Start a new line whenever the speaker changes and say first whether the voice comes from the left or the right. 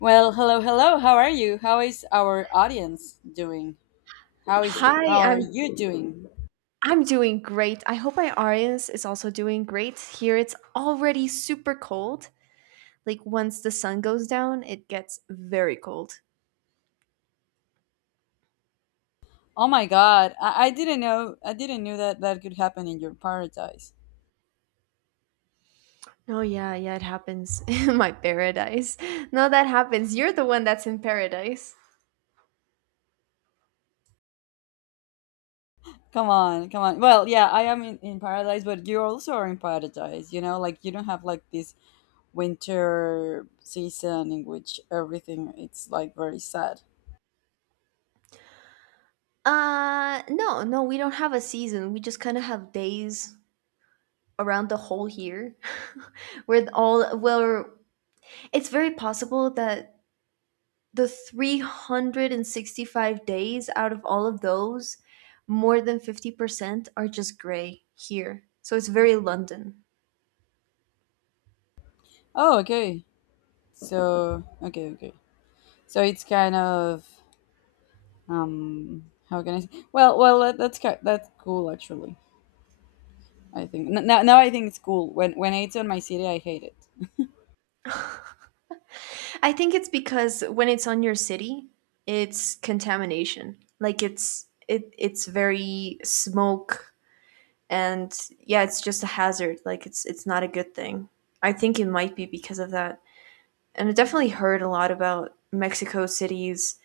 left: Well, hello, hello. How are you? How is our audience doing? How is
right: Hi,
left: how are
right: I'm
left: you doing?
right: I'm doing great. I hope my audience is also doing great. Here it's already super cold. Like once the sun goes down, it gets very cold.
left: Oh my God, I didn't know I didn't knew that that could happen in your paradise.
right: Oh yeah, yeah, it happens in my paradise. No, that happens. You're the one that's in paradise.
left: Come on, come on. Well, yeah, I am in paradise, but you also are in paradise. You know, like you don't have like this winter season in which everything it's like very sad.
right: No, no, we don't have a season. We just kind of have days around the whole year where all well, it's very possible that the 365 days out of all of those, more than 50% are just gray here. So it's very London.
left: Oh, okay. So okay. So it's kind of how can I say? Well that's cool actually. I think now I think it's cool. When it's on my city, I hate it.
right: I think it's because when it's on your city, it's contamination. Like it's very smoke and yeah, it's just a hazard. Like it's not a good thing. I think it might be because of that. And I definitely heard a lot about Mexico cities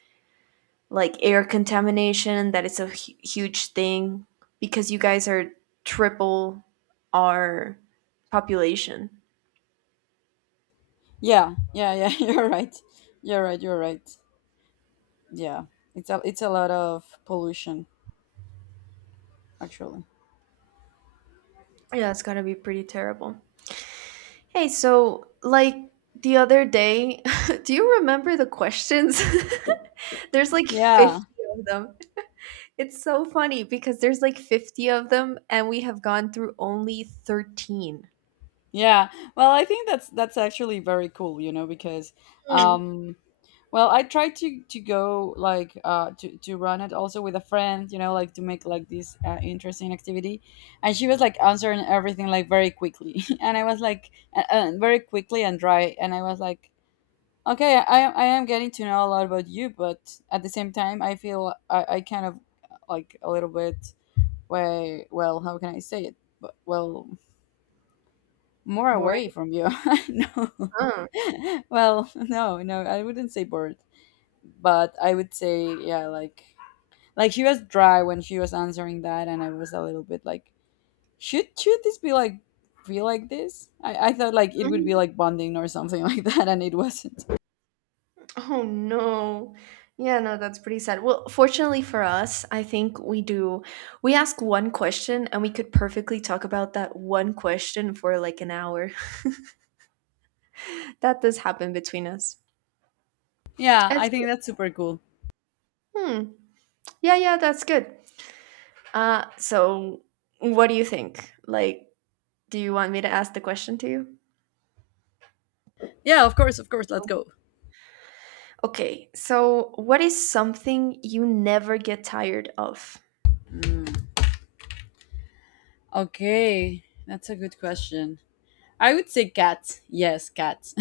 right: like air contamination that it's a huge thing because you guys are triple our population.
left: Yeah. You're right. You're right. You're right. Yeah, it's a lot of pollution actually.
right: Yeah, it's got to be pretty terrible. Hey, so like the other day, do you remember the questions? There's like 50
left: Yeah,
right: of them. It's so funny because there's like 50 of them and we have gone through only 13.
left: yeah. Well, I think that's actually very cool. You know, because
right: Hmm.
left: um, well, I try to go like to run it also with a friend. You know, like to make like this interesting activity, and she was like answering everything like very quickly, and I was like very quickly and dry, and I was like, okay, I am getting to know a lot about you, but at the same time, I feel I kind of like a little bit way. Well, how can I say it? But well, more away
right: Boring,
left: from you. No,
right: huh?
left: well, no, no, I wouldn't say bored, but I would say, yeah, like she was dry when she was answering that, and I was a little bit like, should this be like feel like this? I thought like it would be
right: Mhm.
left: like bonding or something like that, and it wasn't.
right: Oh no. Yeah, no, that's pretty sad. Well, fortunately for us, I think we do. We ask one question and we could perfectly talk about that one question for like an hour. That does happen between us.
left: Yeah,
right: That's,
left: I think that's super cool.
right: hmm. Yeah, yeah, that's good. So what do you think? Like, do you want me to ask the question to you?
left: Yeah, of course, of course. Let's go.
right: Okay, so what is something you never get tired of?
left: Mm, okay, that's a good question. I would say cats. Yes, cats.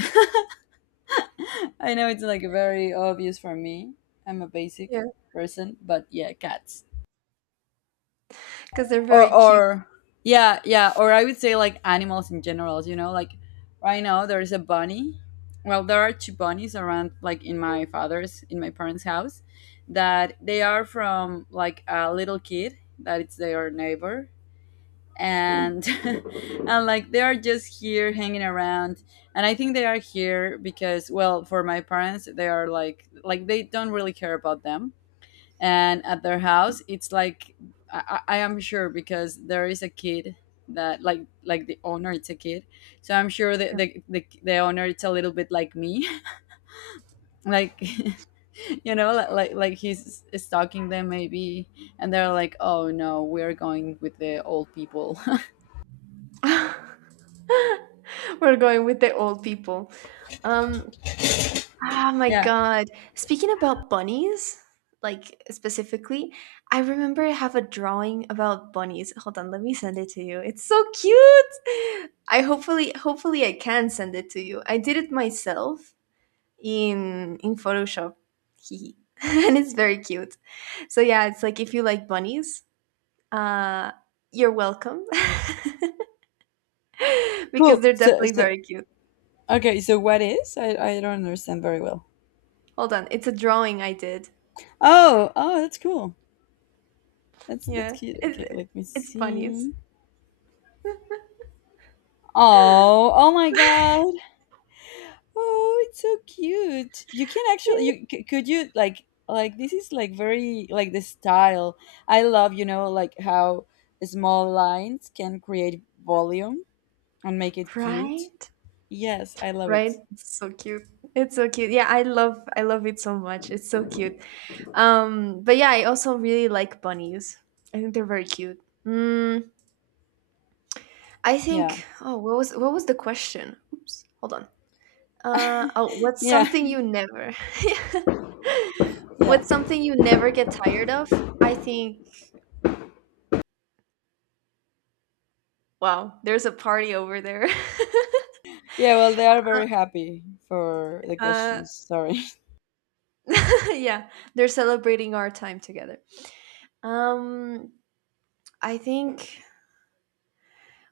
left: I know it's like very obvious for me. I'm a
right: Yeah.
left: basic person, but yeah, cats.
right: Because they're very
left: Or
right: cute.
left: or yeah, yeah. Or I would say like animals in general. You know, like right now there is a bunny. Well, there are two bunnies around, like in my father's, in my parents' house, that they are from like a little kid that it's their neighbor
right: Hmm.
left: and and like they are just here hanging around and I think they are here because, well, for my parents they are like they don't really care about them, and at their house it's like i, I am sure because there is a kid that like the owner it's a kid, so I'm sure the
right: Yeah.
left: the, the, the owner it's a little bit like me like you know like he's stalking them maybe, and they're like, oh no, we're going with the old people.
right: We're going with the old people. Um, ah, my
left: Yeah,
right: God. Speaking about bunnies, like specifically, I remember I have a drawing about bunnies. Hold on, let me send it to you. It's so cute. I hopefully, hopefully, I can send it to you. I did it myself in Photoshop, hee and it's very cute. So yeah, it's like if you like bunnies, uh, you're welcome because
left: cool,
right: they're
left: so
right: definitely
left: so,
right: very cute.
left: okay, so what is? I don't understand very well.
right: Hold on, it's a drawing I did.
left: Oh, oh, that's cool. That's
right: Yeah,
left: cute.
right: it
left: Okay, let me
right: it's funny, it's
left: see. Oh, oh my god. Oh, it's so cute. You can actually you could you like this is like very like the style. I love, you know, like how small lines can create volume and make it cute.
right: right?
left: Yes, I love it.
right: Right? It's so cute. It's so cute. Yeah, I love it so much. It's so cute. But yeah, I also really like bunnies. I think they're very cute. Mm, I
left: Yeah.
right: think. Oh, what was the question? Oops, hold on. Oh, what's
left: Yeah.
right: something you never?
left: Yeah.
right: What's something you never get tired of? I think. Wow, there's a party over there.
left: Yeah, well, they are very happy for the
right: Uh,
left: questions. Sorry.
right: yeah, they're celebrating our time together. Um, I think.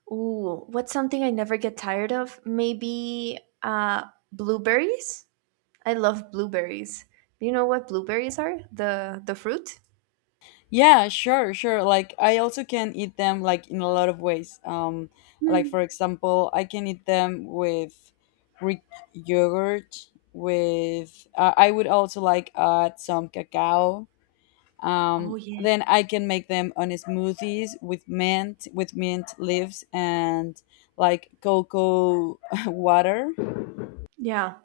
right: Ooh, what's something I never get tired of? Maybe blueberries. I love blueberries. Do you know what blueberries are? The fruit.
left: Yeah, sure, sure. Like I also can eat them like in a lot of ways.
right: Hmm.
left: Like for example, I can eat them with Greek yogurt. With I would also like add some cacao.
right: Oh yeah.
left: Then I can make them on smoothies with mint leaves and like cocoa water.
right: Yeah,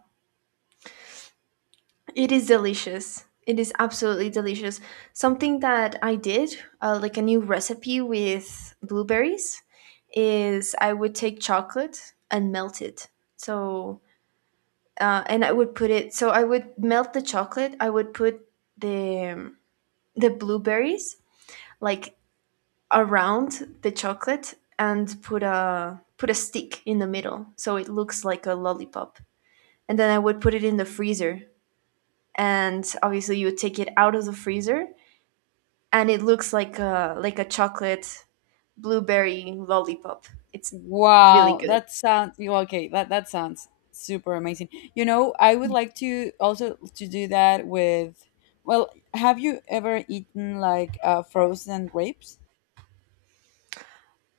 right: it is delicious. It is absolutely delicious. Something that I did, like a new recipe with blueberries, is I would take chocolate and melt it. So and I would put it. So I would melt the chocolate. I would put the um, the blueberries like around the chocolate and put a stick in the middle, so it looks like a lollipop. And then I would put it in the freezer, and obviously you would take it out of the freezer, and it looks like a chocolate blueberry lollipop. It's really
left: Wow,
right: good.
left: that sounds you okay. That that sounds super amazing. You know, I would like to also to do that with. Well, have you ever eaten like frozen grapes?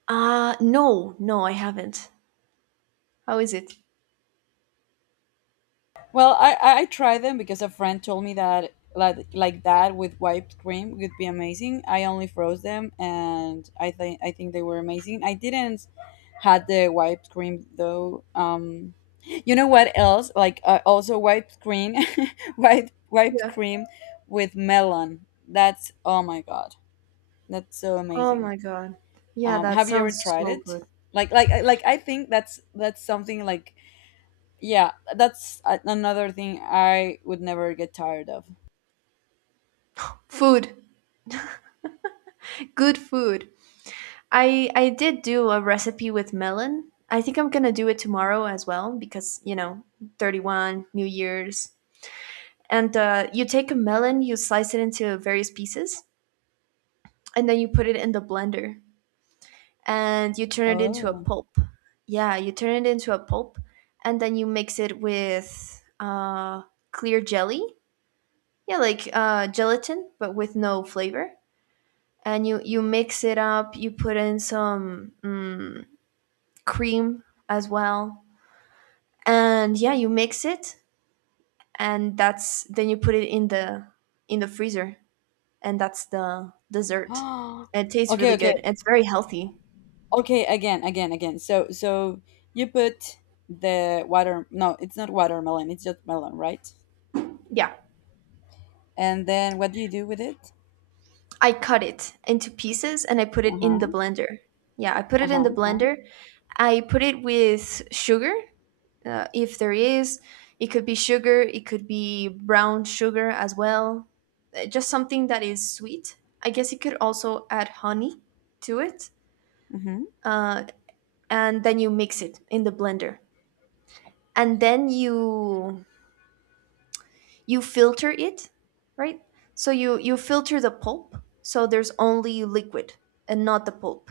right: No, no, I haven't. How is it?
left: Well, I tried them because a friend told me that like that with whipped cream would be amazing. I only froze them, and I think they were amazing. I didn't had the whipped cream though. You know what else? Like also whipped cream, white whipped
right: Yeah.
left: cream with melon. That's oh my god, that's so
right: Oh
left: amazing.
right: my God. Yeah, that
left: Have you ever
right: sounds
left: tried
right: so
left: it?
right: good.
left: Like I think that's something like yeah, that's another thing I would never get tired of.
right: Food. Good food. I did do a recipe with melon. I think I'm gonna do it tomorrow as well because, you know, 31, New Year's. And you take a melon, you slice it into various pieces, and then you put it in the blender and you turn it into a
left: Oh.
right: pulp. Yeah, you turn it into a pulp and then you mix it with clear jelly. Yeah, like gelatin, but with no flavor and you mix it up. You put in some mm, cream as well, and yeah, you mix it, and that's then you put it in the freezer, and that's the dessert. It tastes
left: Okay,
right: really
left: okay.
right: good. It's very healthy.
left: Okay, again, again, again. So so you put the water, no, it's not watermelon, it's just melon, right?
right: Yeah,
left: And then what do you do with it?
right: I cut it into pieces and I put it in the
left: Uh-huh.
right: blender. Yeah, I put it in
left: Uh-huh.
right: the
left: Uh-huh.
right: blender. I put it with sugar, if there is. It could be sugar, it could be brown sugar as well. Just something that is sweet. I guess you could also add honey to it,
left: Mhm.
right: uh, and then you mix it in the blender, and then you filter it, right? So you filter the pulp, so there's only liquid and not the pulp,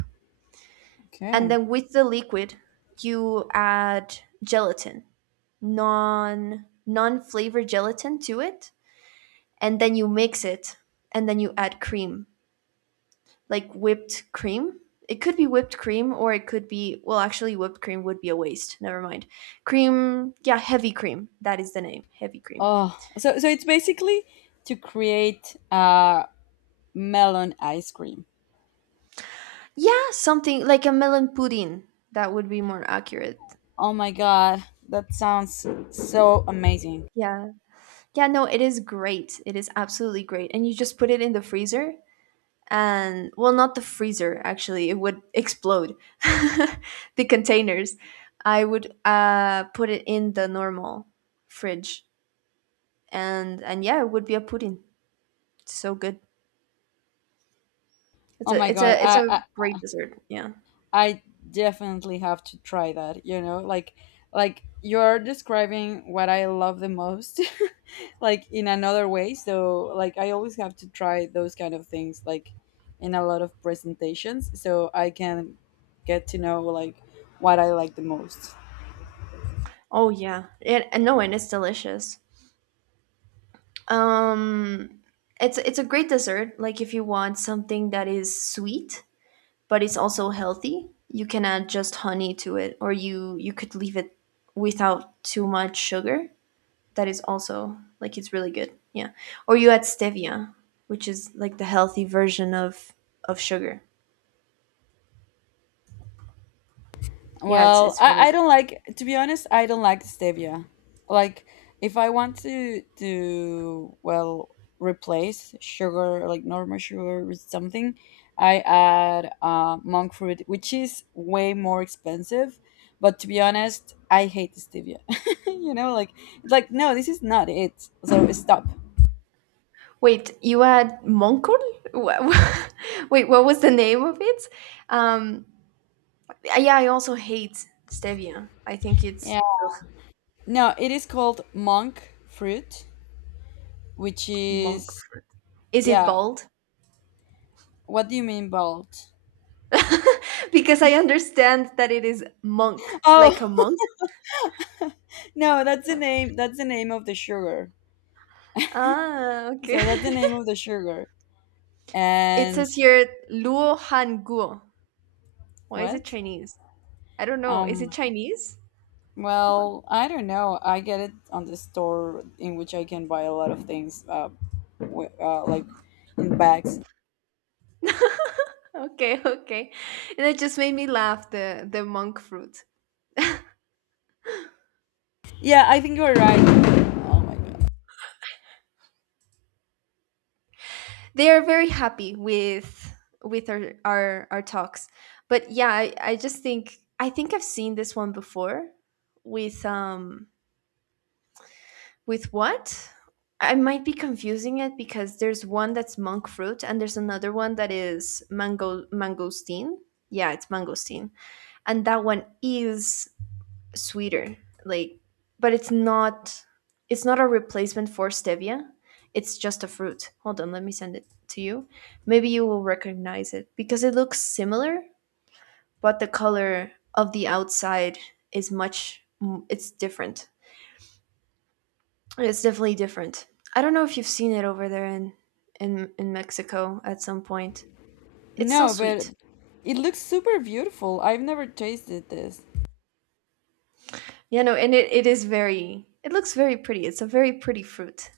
right: and
left: Okay.
right: then with the liquid you add gelatin, non flavored gelatin to it, and then you mix it, and then you add cream like whipped cream. It could be whipped cream or it could be well actually whipped cream would be a waste. Never mind. Cream, yeah, heavy cream. That is the name, heavy cream.
left: Oh, so so it's basically to create melon ice cream.
right: Yeah, something like a melon pudding. That would be more accurate.
left: Oh my god, that sounds so amazing.
right: Yeah. Yeah, no, it is great. It is absolutely great. And you just put it in the freezer and well not the freezer actually. It would explode. The containers. I would put it in the normal fridge and yeah, it would be a pudding. So good. It's
left: Oh
right: a
left: my
right: it's
left: god,
right: a it's a great dessert. Yeah.
left: I definitely have to try that, you know? Like you're describing what I love the most like in another way. So like I always have to try those kind of things like in a lot of presentations so I can get to know like what I like the most.
right: Oh yeah. It, and no, and it's delicious. Um, it's a great dessert. Like if you want something that is sweet but it's also healthy, you can add just honey to it, or you could leave it without too much sugar. That is also like it's really good. Yeah. Or you add stevia, which is like the healthy version of sugar. Yeah, it's
left: Well,
right: it's really
left: I
right: good.
left: don't like, to be honest, I don't like stevia. Like, if I want well, replace sugar, like normal sugar with something, I add monk fruit, which is way more expensive. But to be honest, I hate stevia. You know, like, it's like, no, this is not it. So stop.
right: Wait, you had Moncol? Wha- wha- Wait, what was the name of it? Um, yeah, I also hate stevia. I think it's
left: Yeah.
right: ugh,
left: No, it is called monk fruit, which
right: monk
left: is,
right: fruit. Is it
left: yeah.
right: bald?
left: What do you mean, bald?
right: Because I understand that it is monk, like a
left: Oh,
right: monk.
left: no, that's the name. That's the name of the sugar.
right: Ah, okay.
left: So that's the name of the sugar.
right: It
left: And
right: says here Luo Han Guo. Why is it
left: what?
right: Chinese? I don't know. Is it
left: Um.
right: Chinese? Hold on.
left: Well, I don't know. I get it on the store in which I can buy a lot of things. Like in bags.
right: Okay, okay. And it just made me laugh, the monk fruit.
left: Yeah, I think you're right. Oh my god.
right: They are very happy with our talks, but yeah, I just think I think I've seen this one before with um with what I might be confusing it because there's one that's monk fruit and there's another one that is mangosteen. Yeah, it's mangosteen, and that one is sweeter, like, but it's not, it's not a replacement for stevia, it's just a fruit. Hold on, let me send it to you. Maybe you will recognize it because it looks similar, but the color of the outside is much, it's different, it's definitely different. I don't know if you've seen it over there in Mexico at some point. It's still
left: No, but
right: sweet.
left: it looks super beautiful. I've never tasted this.
right: Yeah, no, and it is very, it looks very pretty, it's a very pretty fruit.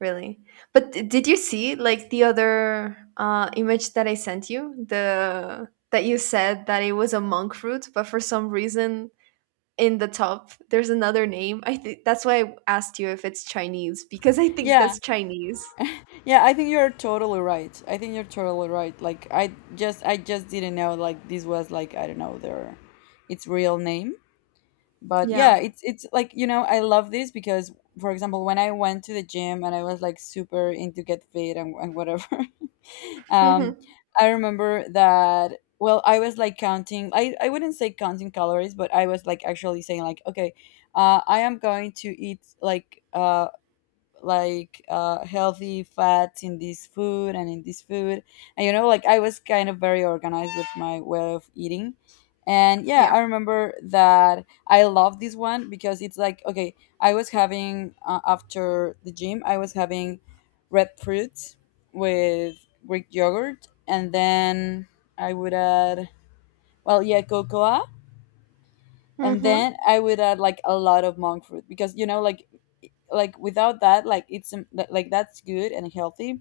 right: Really? But d did you see like the other image that I sent you? The that you said that it was a monk fruit, but for some reason in the top there's another name. I think that's why I asked you if it's Chinese because I think
left: Yeah.
right: that's Chinese.
left: Yeah, I think you're totally right. I think you're totally right. Like I just didn't know like this was like I don't know their its real name. But yeah,
right: Yeah.
left: it's like, you know, I love this because for example, when I went to the gym and I was like super into get fit and whatever.
right: Mm-hmm.
left: um I remember that, well, I was like counting I wouldn't say counting calories, but I was like actually saying like, okay, I am going to eat like healthy fats in this food and in this food, and you know like I was kind of very organized with my way of eating, and yeah,
right: Yeah.
left: I remember that I love this one because it's like okay, I was having after the gym I was having red fruits with Greek yogurt, and then I would add, well, yeah, cocoa, and
right: Mm-hmm.
left: then I would add like a lot of monk fruit because you know like without that like it's like that's good and healthy,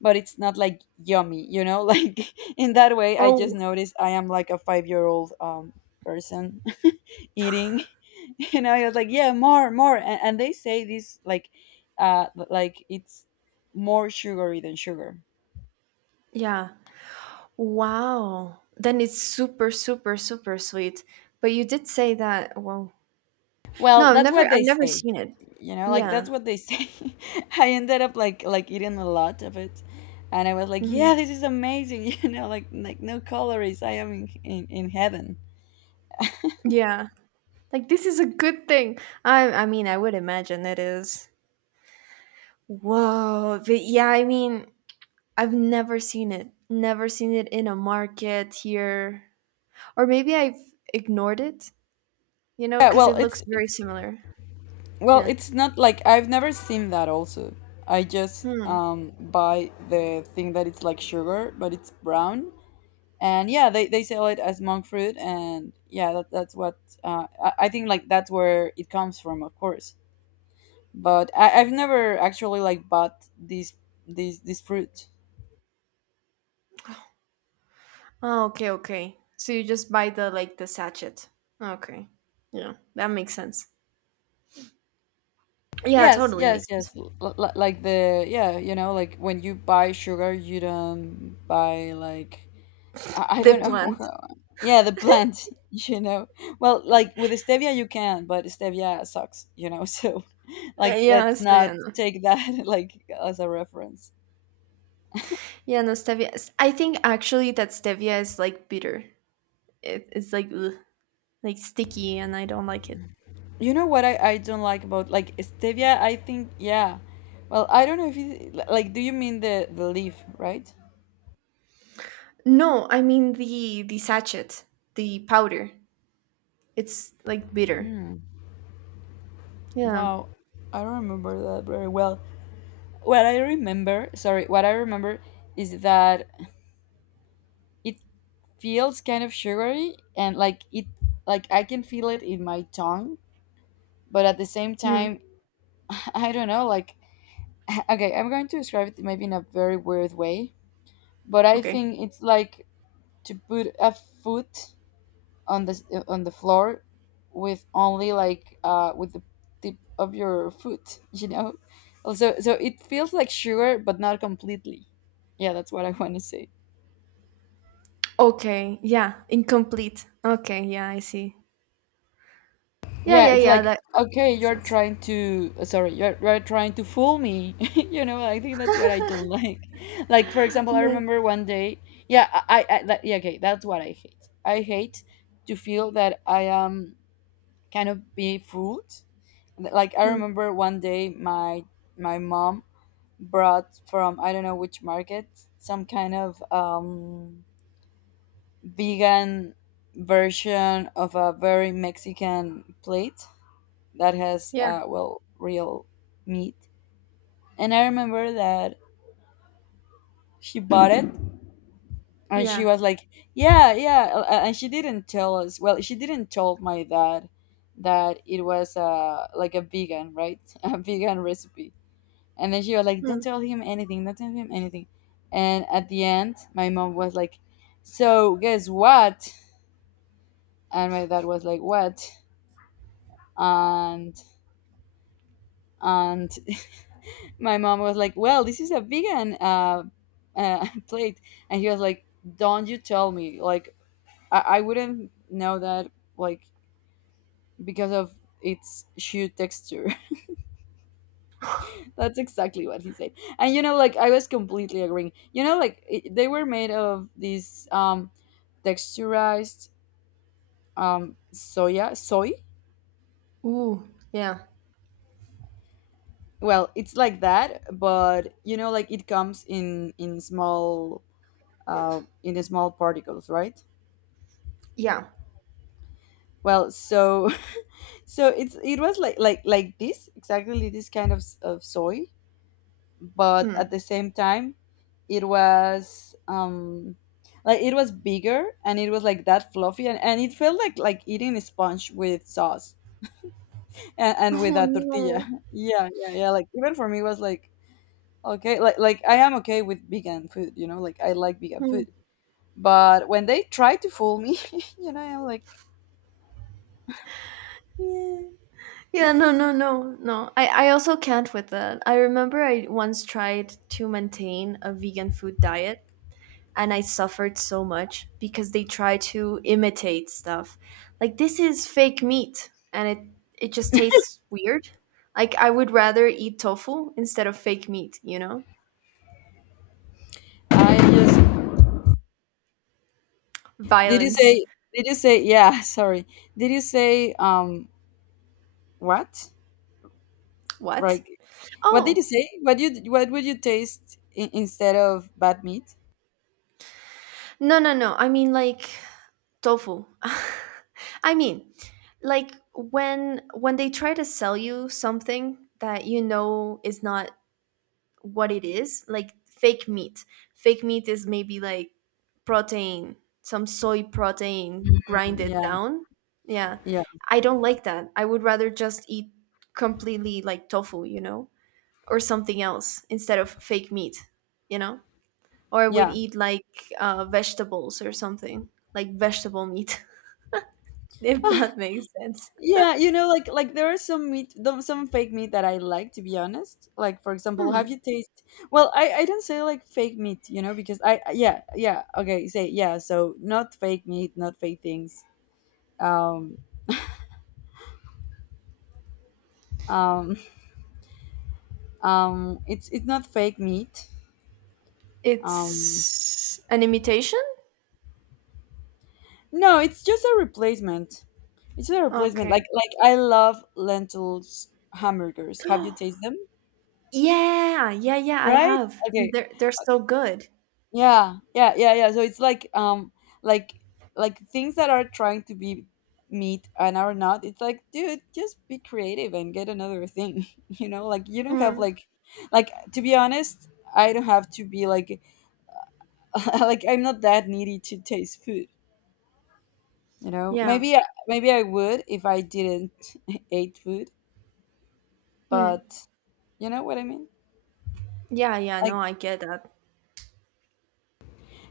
left: but it's not like yummy you know like in that way I just
right: Oh,
left: noticed I am like a 5-year-old person eating and I was like yeah more more and they say this like it's more sugary than sugar.
right: yeah. Wow. Then it's super, super, super sweet. But you did say that. Well, no,
left: Well,
right: I've
left: that's
right: never,
left: what
right: I've
left: they
right: never
left: say,
right: seen it.
left: you know, like
right: Yeah.
left: that's what they say. I ended up like eating a lot of it, and I was like yeah
right: Hmm.
left: this is amazing you know like no calories I am in heaven.
right: Yeah. Like this is a good thing. I mean I would imagine it is. Whoa. But yeah, I mean I've never seen it. Never seen it in a market here. Or maybe I've ignored it, you know,
left: Yeah
right: because
left: well
right: it looks
left: it's
right: very
left: it's
right: similar.
left: well
right: Yeah.
left: it's not like I've never seen that also. I just
right: Hmm.
left: buy the thing that it's like sugar but it's brown, and yeah they sell it as monk fruit, and yeah that's what I think like that's where it comes from of course, but I've never actually like bought this fruit.
right: Oh, okay, okay. So you just buy the like the sachet. Okay. Yeah, that makes sense. Yeah,
left: Yes,
right: totally makes
left: yes, yes.
right: sense.
left: Like the yeah, you know, like when you buy sugar, you don't buy like I
right: The
left: don't know.
right: plant.
left: Yeah, the plant. You know, well, like with stevia you can, but stevia sucks. You know, so like
right: Yeah,
left: let's not
right: stevia. No.
left: take that like as a reference.
right: Yeah, no stevia. I think actually that stevia is like bitter. It's like ugh, like sticky and I don't like it.
left: You know what I don't like about like stevia? I think yeah. Well, I don't know if you like. Do you mean the leaf, right?
right: No, I mean the sachet, the powder. It's like bitter. Yeah.
left: Wow, I don't remember that very well. What I remember, sorry, what I remember is that it feels kind of sugary and like it like I can feel it in my tongue, but at the same
right: Mm.
left: time, I don't know, like okay, I'm going to describe it maybe in a very weird way, but I
right: Okay.
left: think it's like to put a foot on on the floor with only like with the tip of your foot you know also, so it feels like sugar but not completely. Yeah, that's what I want to say.
right: Okay. Yeah. Incomplete. Okay. Yeah, I see. Yeah,
left: Yeah,
right: yeah,
left: it's
right: yeah.
left: like
right: That
left: okay,
right: makes
left: you're
right: sense.
left: trying to you're trying to fool me. You know, I think that's what I don't like. Like for example, I
right: Yeah.
left: remember one day. Yeah, yeah, okay, that's what I hate. I hate to feel that I am kind of being fooled. Like I
right: Mm.
left: remember one day my mom brought from I don't know which market some kind of vegan version of a very Mexican plate that has
right: Yeah.
left: well, real meat. And I remember that she bought it and she
right: Yeah.
left: was like yeah, yeah, and she didn't tell us, well, she didn't tell my dad that it was like a vegan, right? A vegan recipe. And then she was like, "Don't
right: Mm.
left: tell him anything. Don't tell him anything." And at the end, my mom was like, "So guess what?" And my dad was like, "What?" And and my mom was like, "Well, this is a vegan plate," and he was like, "Don't you tell me? Like, I wouldn't know that. Like, because of its shoe texture." That's exactly what he said. And you know, like I was completely agreeing. You know, like it, they were made of this texturized soy.
right: Ooh. Yeah.
left: Well, it's like that, but you know, like it comes in small in small particles, right?
right: Yeah.
left: Well, so so it was like like this, exactly this kind of soy, but at
right: Mm.
left: the same time it was like it was bigger and it was like that fluffy, and it felt like eating a sponge with sauce and with
right: Oh
left: a tortilla.
right: no.
left: Yeah, yeah, yeah, like even for me it was like okay, like I am okay with vegan food. You know, like I like vegan
right: Mm.
left: food, but when they try to fool me, you know, I'm like
right: Yeah. No. No. No. No. I also can't with that. I remember I once tried to maintain a vegan food diet and I suffered so much because they try to imitate stuff. Like this is fake meat and it just tastes weird. Like I would rather eat tofu instead of fake meat, you know?
left: I just did you
right: Violence.
left: say did you say yeah, sorry, did you say what?
right: What?
left: Right. What did you
right: Oh.
left: say? What would you taste in, instead of bad meat?
right: No, no, no. I mean like tofu. I mean, like when they try to sell you something that you know is not what it is, like fake meat. Fake meat is maybe like protein, some soy protein grinded
left: Yeah,
right: down. Yeah,
left: yeah,
right: I don't like that. I would rather just eat completely like tofu, you know, or something else instead of fake meat you know or I would
left: yeah,
right: eat like vegetables or something, like vegetable meat. If that makes sense.
left: yeah. You know, like there are some meat, some fake meat that I like, to be honest. Like for example, have
right: Hmm.
left: you tasted? Well, I don't say like fake meat, you know, because I yeah, yeah, okay, say yeah. So not fake meat, not fake things. Um um um. It's not fake meat. Um.
right: It's an imitation.
left: No, it's just a replacement. It's a replacement. Like
right: Okay.
left: like I love lentils hamburgers. Have you tasted them?
right: Yeah, yeah, yeah, I
left: Right?
right: have. And
left: Okay.
right: they're so good.
left: Yeah. Yeah. Yeah. Yeah. So it's like like like things that are trying to be meat and are not. It's like, dude, just be creative and get another thing. You know, like you don't have
right: Mm.
left: like to be honest, I don't have to be like like I'm not that needy to taste food. You know,
right: Yeah.
left: maybe I would if I didn't eat food,
right: Mm.
left: but you know what I mean?
right: Yeah, yeah, no,
left: Like.
right: I get that.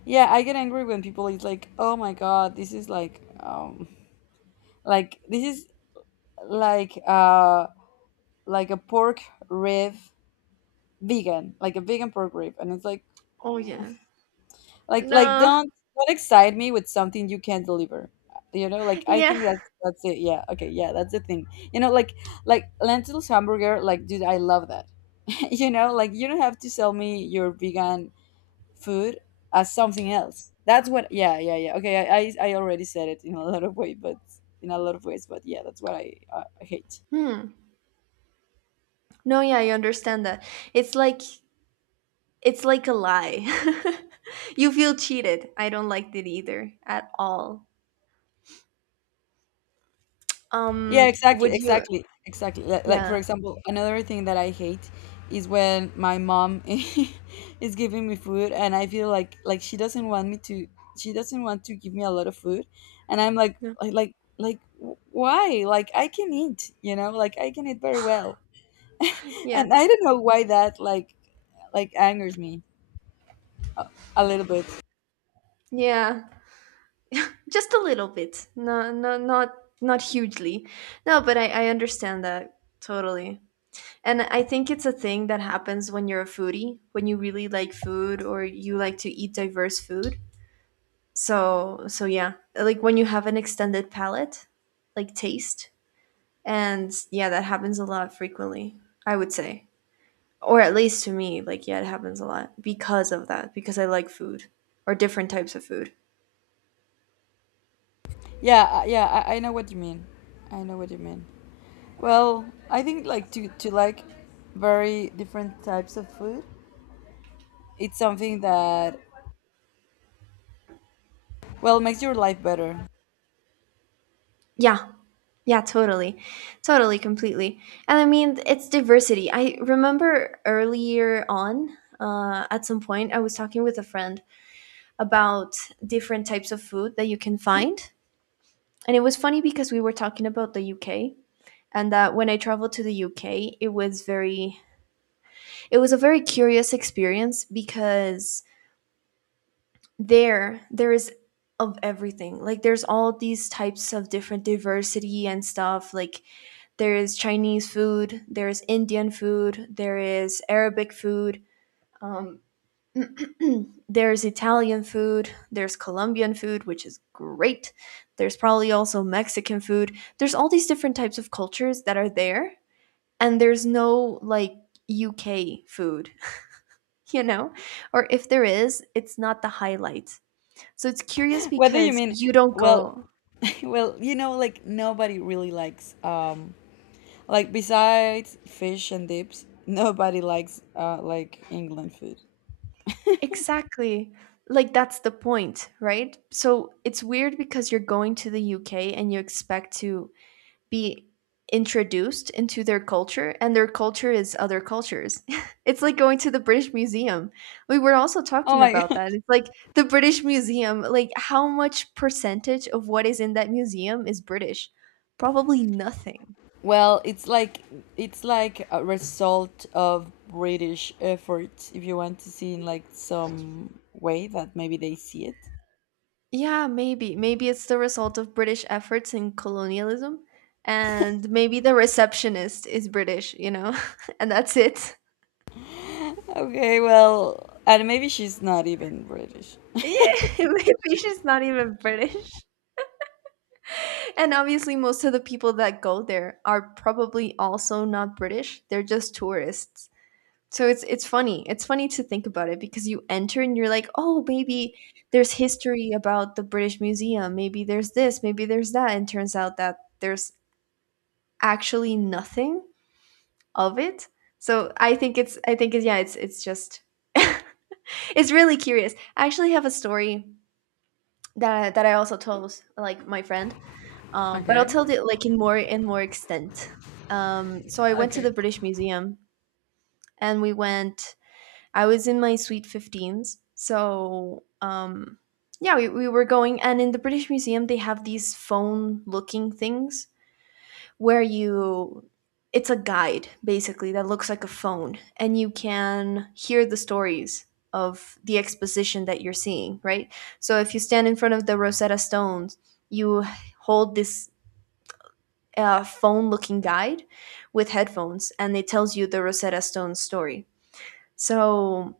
left: Yeah, I get angry when people is like, "Oh my god, this is like this is like uh like a pork rib vegan, like a vegan pork rib." And it's like
right: Oh
left: mm,
right: yeah.
left: like
right: No.
left: don't excite me with something you can't deliver. You know, like I
right: Yeah.
left: think that's it. Yeah. Okay, yeah, that's the thing. You know, like lentils hamburger, like dude, I love that. You know, like you don't have to sell me your vegan food as something else. That's what. Yeah, yeah, yeah. Okay, I already said it in a lot of ways, but yeah, that's what I hate.
right: Hmm. No, yeah, I understand that. It's like it's like a lie. You feel cheated. I don't like it either at all.
left: Yeah, exactly,
right: Would you.
left: exactly, exactly. Like for
right: Yeah.
left: example, another thing that I hate is when my mom is giving me food, and I feel like she doesn't want me to. She doesn't want to give me a lot of food, and I'm like
right: No.
left: why, like I can eat, you know, like I can eat very well.
right: Yeah.
left: And I don't know why that like angers me a little bit.
right: Yeah. Just a little bit. No, no, not not hugely. No, but I understand that totally. And I think it's a thing that happens when you're a foodie, when you really like food or you like to eat diverse food. So, so yeah, like when you have an extended palate, like taste. And yeah, that happens a lot frequently, I would say. Or at least to me, like, yeah, it happens a lot because of that, because I like food or different types of food.
left: Yeah, yeah, I know what you mean. I know what you mean. Well, I think like to like very different types of food, it's something that well makes your life better.
right: Yeah. Yeah, totally. Totally, completely. And I mean, it's diversity. I remember earlier on, at some point, I was talking with a friend about different types of food that you can find. And it was funny because we were talking about the UK, and that when I traveled to the UK, it was very, it was a very curious experience because there is of everything. Like there's all these types of different diversity and stuff. Like there is Chinese food, there is Indian food, there is Arabic food, um, there's Italian food, there's Colombian food, which is great. There's probably also Mexican food. There's all these different types of cultures that are there, and there's no like UK food, you know? Or if there is, it's not the highlight. So it's curious
left: What do you
right: because
left: mean?
right: you don't
left: Well,
right: go.
left: well, you know, like nobody really likes like besides fish and dips, nobody likes like England food.
right: Exactly. Like that's the point, right? So it's weird because you're going to the UK and you expect to be introduced into their culture, and their culture is other cultures. It's like going to the British Museum. We were also
left: Oh
right: talking
left: my.
right: about that. It's like the British Museum, like how much percentage of what is in that museum is British? Probably nothing.
left: Well, it's like a result of British efforts, if you want to see in like some way that maybe they see it.
right: Yeah, maybe. Maybe it's the result of British efforts in colonialism. And maybe the receptionist is British, you know? And that's it.
left: Okay, well, and maybe she's not even British.
right: Yeah, maybe she's not even British. And obviously, most of the people that go there are probably also not British. They're just tourists. So it's funny. It's funny to think about it because you enter and you're like, oh, maybe there's history about the British Museum. Maybe there's this. Maybe there's that. And turns out that there's actually nothing of it. So I think it's yeah. It's just it's really curious. I actually have a story that I also told like my friend, but I'll
left: Okay.
right: tell it like in more extent. So I went to
left: Okay.
right: the British Museum, and we went. I was in my sweet fifteens, so yeah, we were going. And in the British Museum, they have these phone-looking things where you. It's a guide basically that looks like a phone, and you can hear the stories of the exposition that you're seeing, right? So if you stand in front of the Rosetta Stones, you hold this a phone looking guide with headphones, and it tells you the Rosetta Stone story. So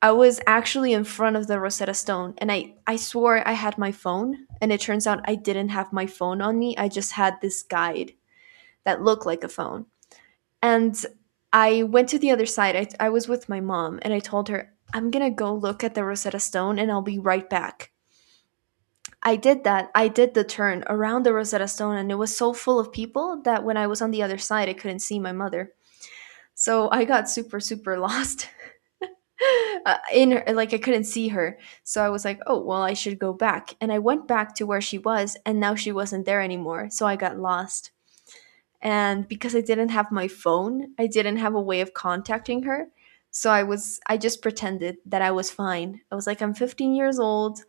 right: I was actually in front of the Rosetta Stone, and I swore I had my phone. And it turns out I didn't have my phone on me. I just had this guide that looked like a phone. And I went to the other side. I was with my mom and I told her, I'm going to go look at the Rosetta Stone and I'll be right back. I did that. I did the turn around the Rosetta Stone, and it was so full of people that when I was on the other side, I couldn't see my mother. So I got super, super lost. In her, like I couldn't see her. So I was like, oh, well, I should go back. And I went back to where she was, and now she wasn't there anymore. So I got lost, and because I didn't have my phone, I didn't have a way of contacting her. So I just pretended that I was fine. I was like I'm 15 years old.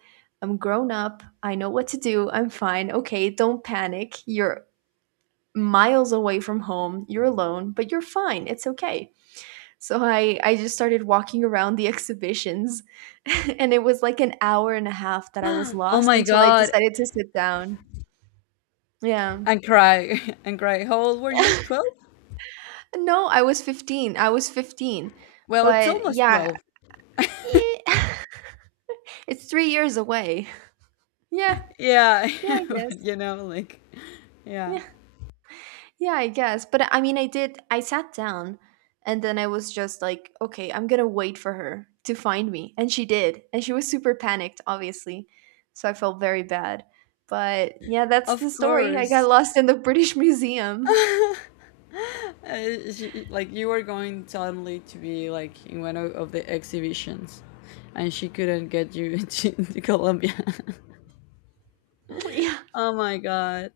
right: I'm grown up. I know what to do. I'm fine. Okay, don't panic. You're miles away from home. You're alone, but you're fine. It's okay. So I just started walking around the exhibitions and it was like an hour and a half that I was
left: Oh
right: lost
left: my
right: until I
left: god.
right: decided to sit down. Yeah.
left: And cry. And cry. How old were you? 12?
right: No, I was 15. I was 15.
left: Well, it's
right: But
left: almost
right: yeah,
left: 12.
right: eh, it's 3 years away. Yeah,
left: Yeah.
right: yeah, I guess.
left: But you know, like, yeah.
right: Yeah, yeah, I guess. But I mean, I did, I sat down and then I was just like, okay, I'm gonna wait for her to find me. And she did. And she was super panicked, obviously. So I felt very bad. But yeah, that's
left: Of
right: the story. I got
left: course.
right: lost in the British Museum.
left: She, like you were going suddenly to be like in one of the exhibitions, and she couldn't get you to Colombia.
right: Yeah.
left: Oh my god!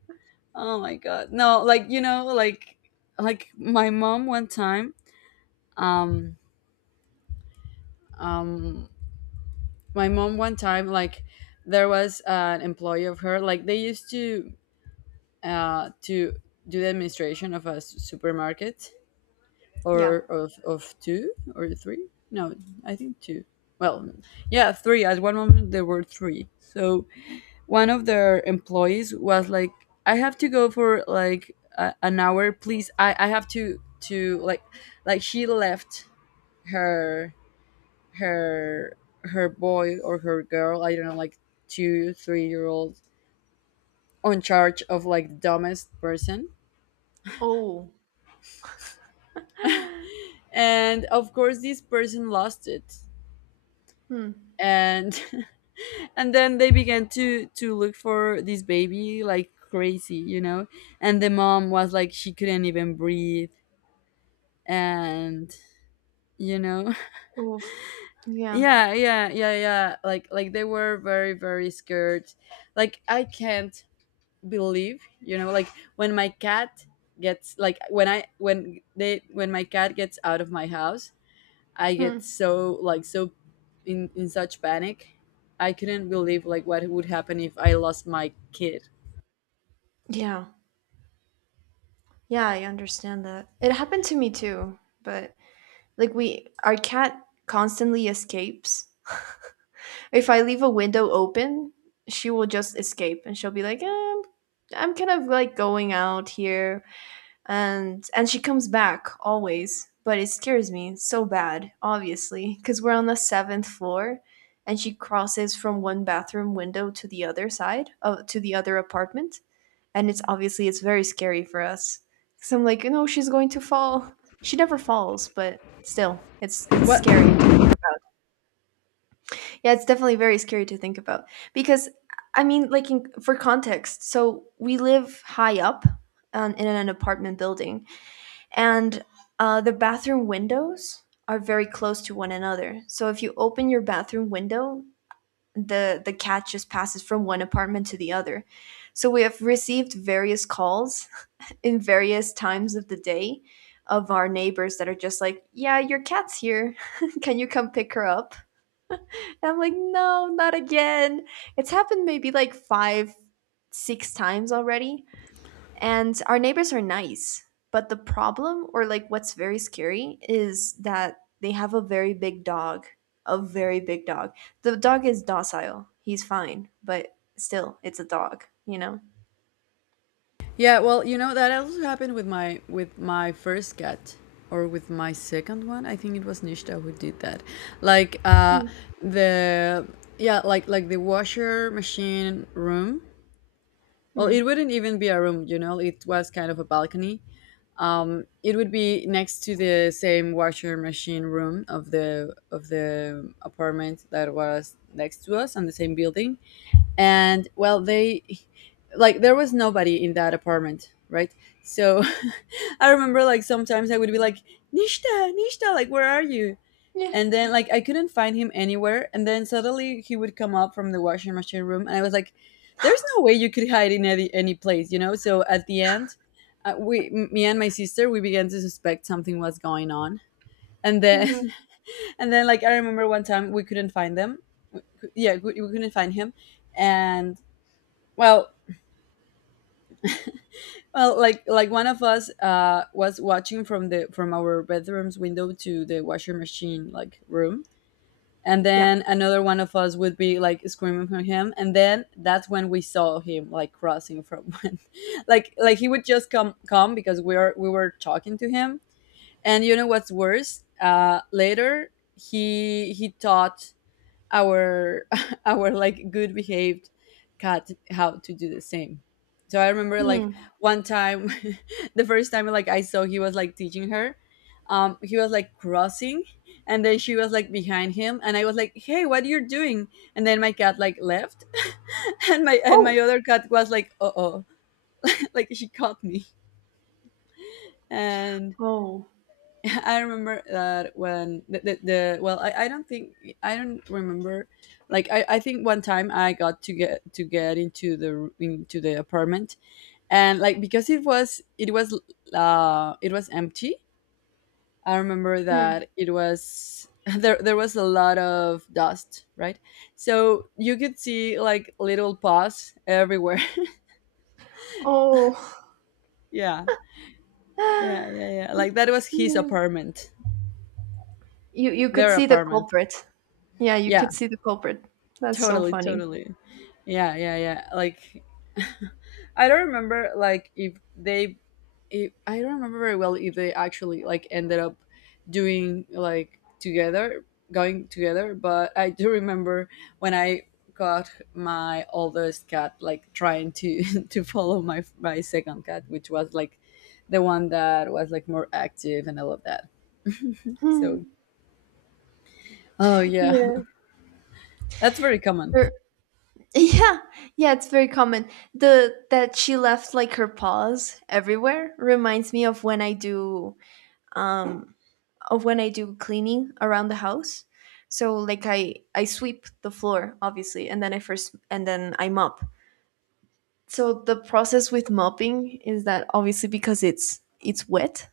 left: Oh my god! No, like you know, like my mom one time. Um, um, my mom one time, like there was an employee of her. Like they used to uh to do the administration of a supermarket,
right: Yeah.
left: or of two or three? No, I think two. Well, yeah, three. At one moment there were three. So one of their employees was like, "I have to go for like a, an hour, please. I have to to like like she left her her her boy or her girl. I don't know, like 2 3 year old on charge of like dumbest person."
right: Oh.
left: And of course, this person lost it,
right: Hmm.
left: and and then they began to look for this baby like crazy, you know. And the mom was like she couldn't even breathe, and you know.
right: Oof. Yeah.
left: Yeah, yeah, yeah, yeah, like they were very, very scared, like I can't believe, you know, like when my cat gets like when I when they when my cat gets out of my house, I get
right: Hmm.
left: so like so in such panic. I couldn't believe, like what would happen if I lost my kid.
right: Yeah. Yeah, I understand that. It happened to me too, but like we our cat constantly escapes. If I leave a window open, she will just escape and she'll be like, eh, I'm kind of like going out here, and she comes back always, but it scares me so bad, obviously, cuz we're on the 7th floor and she crosses from one bathroom window to the other side of to the other apartment, and it's obviously it's very scary for us because I'm like, you know, she's going to fall. She never falls, but still, it's
left: What?
right: scary to think about. Yeah, it's definitely very scary to think about because I mean, like for context, so we live high up, in an apartment building, and the bathroom windows are very close to one another, so if you open your bathroom window, the cat just passes from one apartment to the other. So we have received various calls in various times of the day of our neighbors that are just like, yeah, your cat's here. Can you come pick her up? And I'm like, no, not again. It's happened maybe like five, six times already. And our neighbors are nice. But the problem, or like what's very scary, is that they have a very big dog. A very big dog. The dog is docile. He's fine, but still, it's a dog, you know?
left: Yeah, well, you know that also happened with my first cat or with my second one. I think it was Nishta who did that. Like
right: Hmm.
left: the yeah, like the washer machine room. Well,
right: Hmm.
left: it wouldn't even be a room, you know. It was kind of a balcony. Um, it would be next to the same washer machine room of the apartment that was next to us on the same building, and well, they like there was nobody in that apartment, right? So I remember like sometimes I would be like Nishta, Nishta, like where are you?
right: Yeah.
left: And then like I couldn't find him anywhere, and then suddenly he would come up from the washing machine room, and I was like, there's no way you could hide in any place, you know. So at the end, me and my sister, we began to suspect something was going on, and then
right: Hmm.
left: and then like I remember one time we couldn't find them. Yeah, we couldn't find him, and well, well, like one of us was watching from the from our bedroom's window to the washer machine like room, and
right: Yeah.
left: then another one of us would be like screaming for him, and then that's when we saw him like crossing from one, like he would just come because we were talking to him, and you know what's worse? Later he thought our our like good behaved cat how to do the same. So I remember like
right: Hmm.
left: one time, the first time like I saw he was like teaching her, he was like crossing, and then she was like behind him, and I was like, "Hey, what are you doing?" And then my cat like left, and
right: Oh.
left: my other cat was like, "Uh oh," like she caught me, and
right: Oh.
left: I remember that when the well, I don't think I don't remember. Like I think one time I got to get into the apartment, and like because it was empty. I remember
right: Mm.
left: that it was there was a lot of dust, right? So you could see like little paws everywhere.
right: Oh.
left: Yeah. Yeah, yeah, yeah. Like that was his
right: Yeah.
left: apartment.
right: You could
left: Their
right: see the
left: apartment.
right: culprit. Yeah, you
left: Yeah.
right: could see the culprit. That's so
left: Totally,
right: funny.
left: totally. Yeah, yeah, yeah. Like I don't remember like if they if, I don't remember very well if they actually like ended up doing like together going together, but I do remember when I got my oldest cat like trying to to follow my second cat, which was like the one that was like more active and all of that.
right: Hmm.
left: So, oh yeah.
right: Yeah.
left: That's very common.
right: Er, yeah. Yeah, it's very common. The that she left like her paws everywhere reminds me of when I do um of when I do cleaning around the house. So like I sweep the floor obviously, and then I first and then I mop. So the process with mopping is that obviously because it's wet.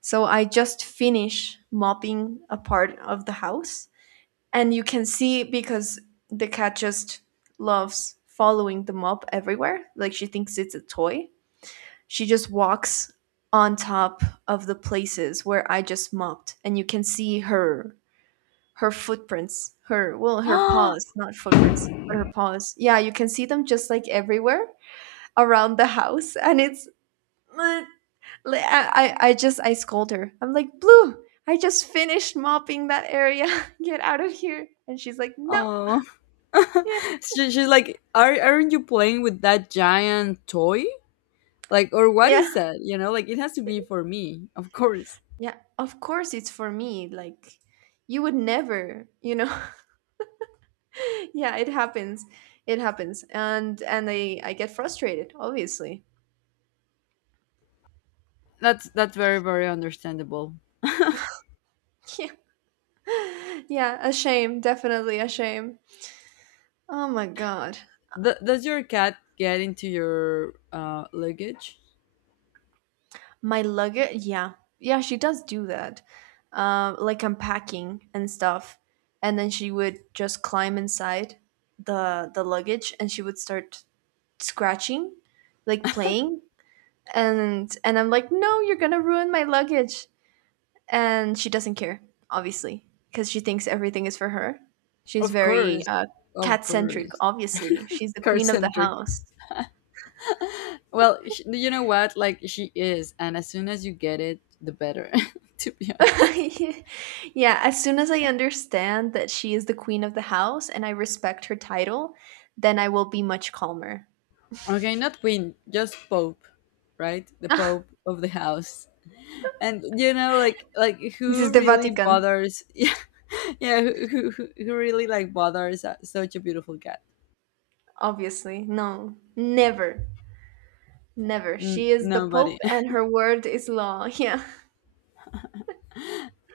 right: So I just finish mopping a part of the house and you can see because the cat just loves following the mop everywhere. Like she thinks it's a toy. She just walks on top of the places where I just mopped, and you can see her footprints, her well her paws, not footprints, but her paws. Yeah, you can see them just like everywhere around the house, and it's like, like, I just I scold her. I'm like, Blue, I just finished mopping that area. Get out of here. And she's like, no.
left: Oh.
right: Yeah,
left: She, she's like, aren't you playing with that giant toy? Like, or what
right: yeah,
left: is that? You know, like it has to be for me, of course.
right: yeah. Of course it's for me. Like you would never, you know. Yeah, it happens. It happens. And and I get frustrated, obviously.
left: That's very, very understandable.
right: Yeah, yeah, a shame, definitely a shame. Oh my god.
left: Th- does your cat get into your luggage?
right: My luggage, yeah, yeah, she does do that. Like I'm packing and stuff, and then she would just climb inside the luggage, and she would start scratching, like playing, and I'm like, no, you're gonna ruin my luggage, and she doesn't care, obviously, because she thinks everything is for her. She's
left: Of
right: very
left: course, of
right: cat centric,
left: course,
right: obviously. She's the
left: car
right: queen of the
left: centric.
right: house.
left: Well, sh- you know what? Like she is, and as soon as you get it, the better. To be honest.
right: Yeah, as soon as I understand that she is the queen of the house and I respect her title, then I will be much calmer.
left: Okay, not queen, just pope, right? The pope of the house. And you know like
right: This is
left: who
right: the
left: really
right: Vatican,
left: bothers yeah yeah who, who really like bothers such a beautiful cat.
right: obviously. No, never, never. She
left: N-
right: is the Pope
left: nobody.
right: and her word is law. Yeah.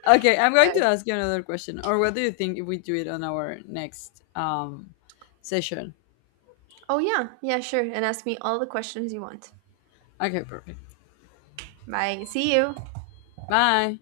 left: Okay, I'm
right: Yeah.
left: going to ask you another question, or what do you think if we do it on our next session?
right: Oh, yeah, yeah, sure. And ask me all the questions you want.
left: Okay, perfect.
right: Bye. See you.
left: Bye.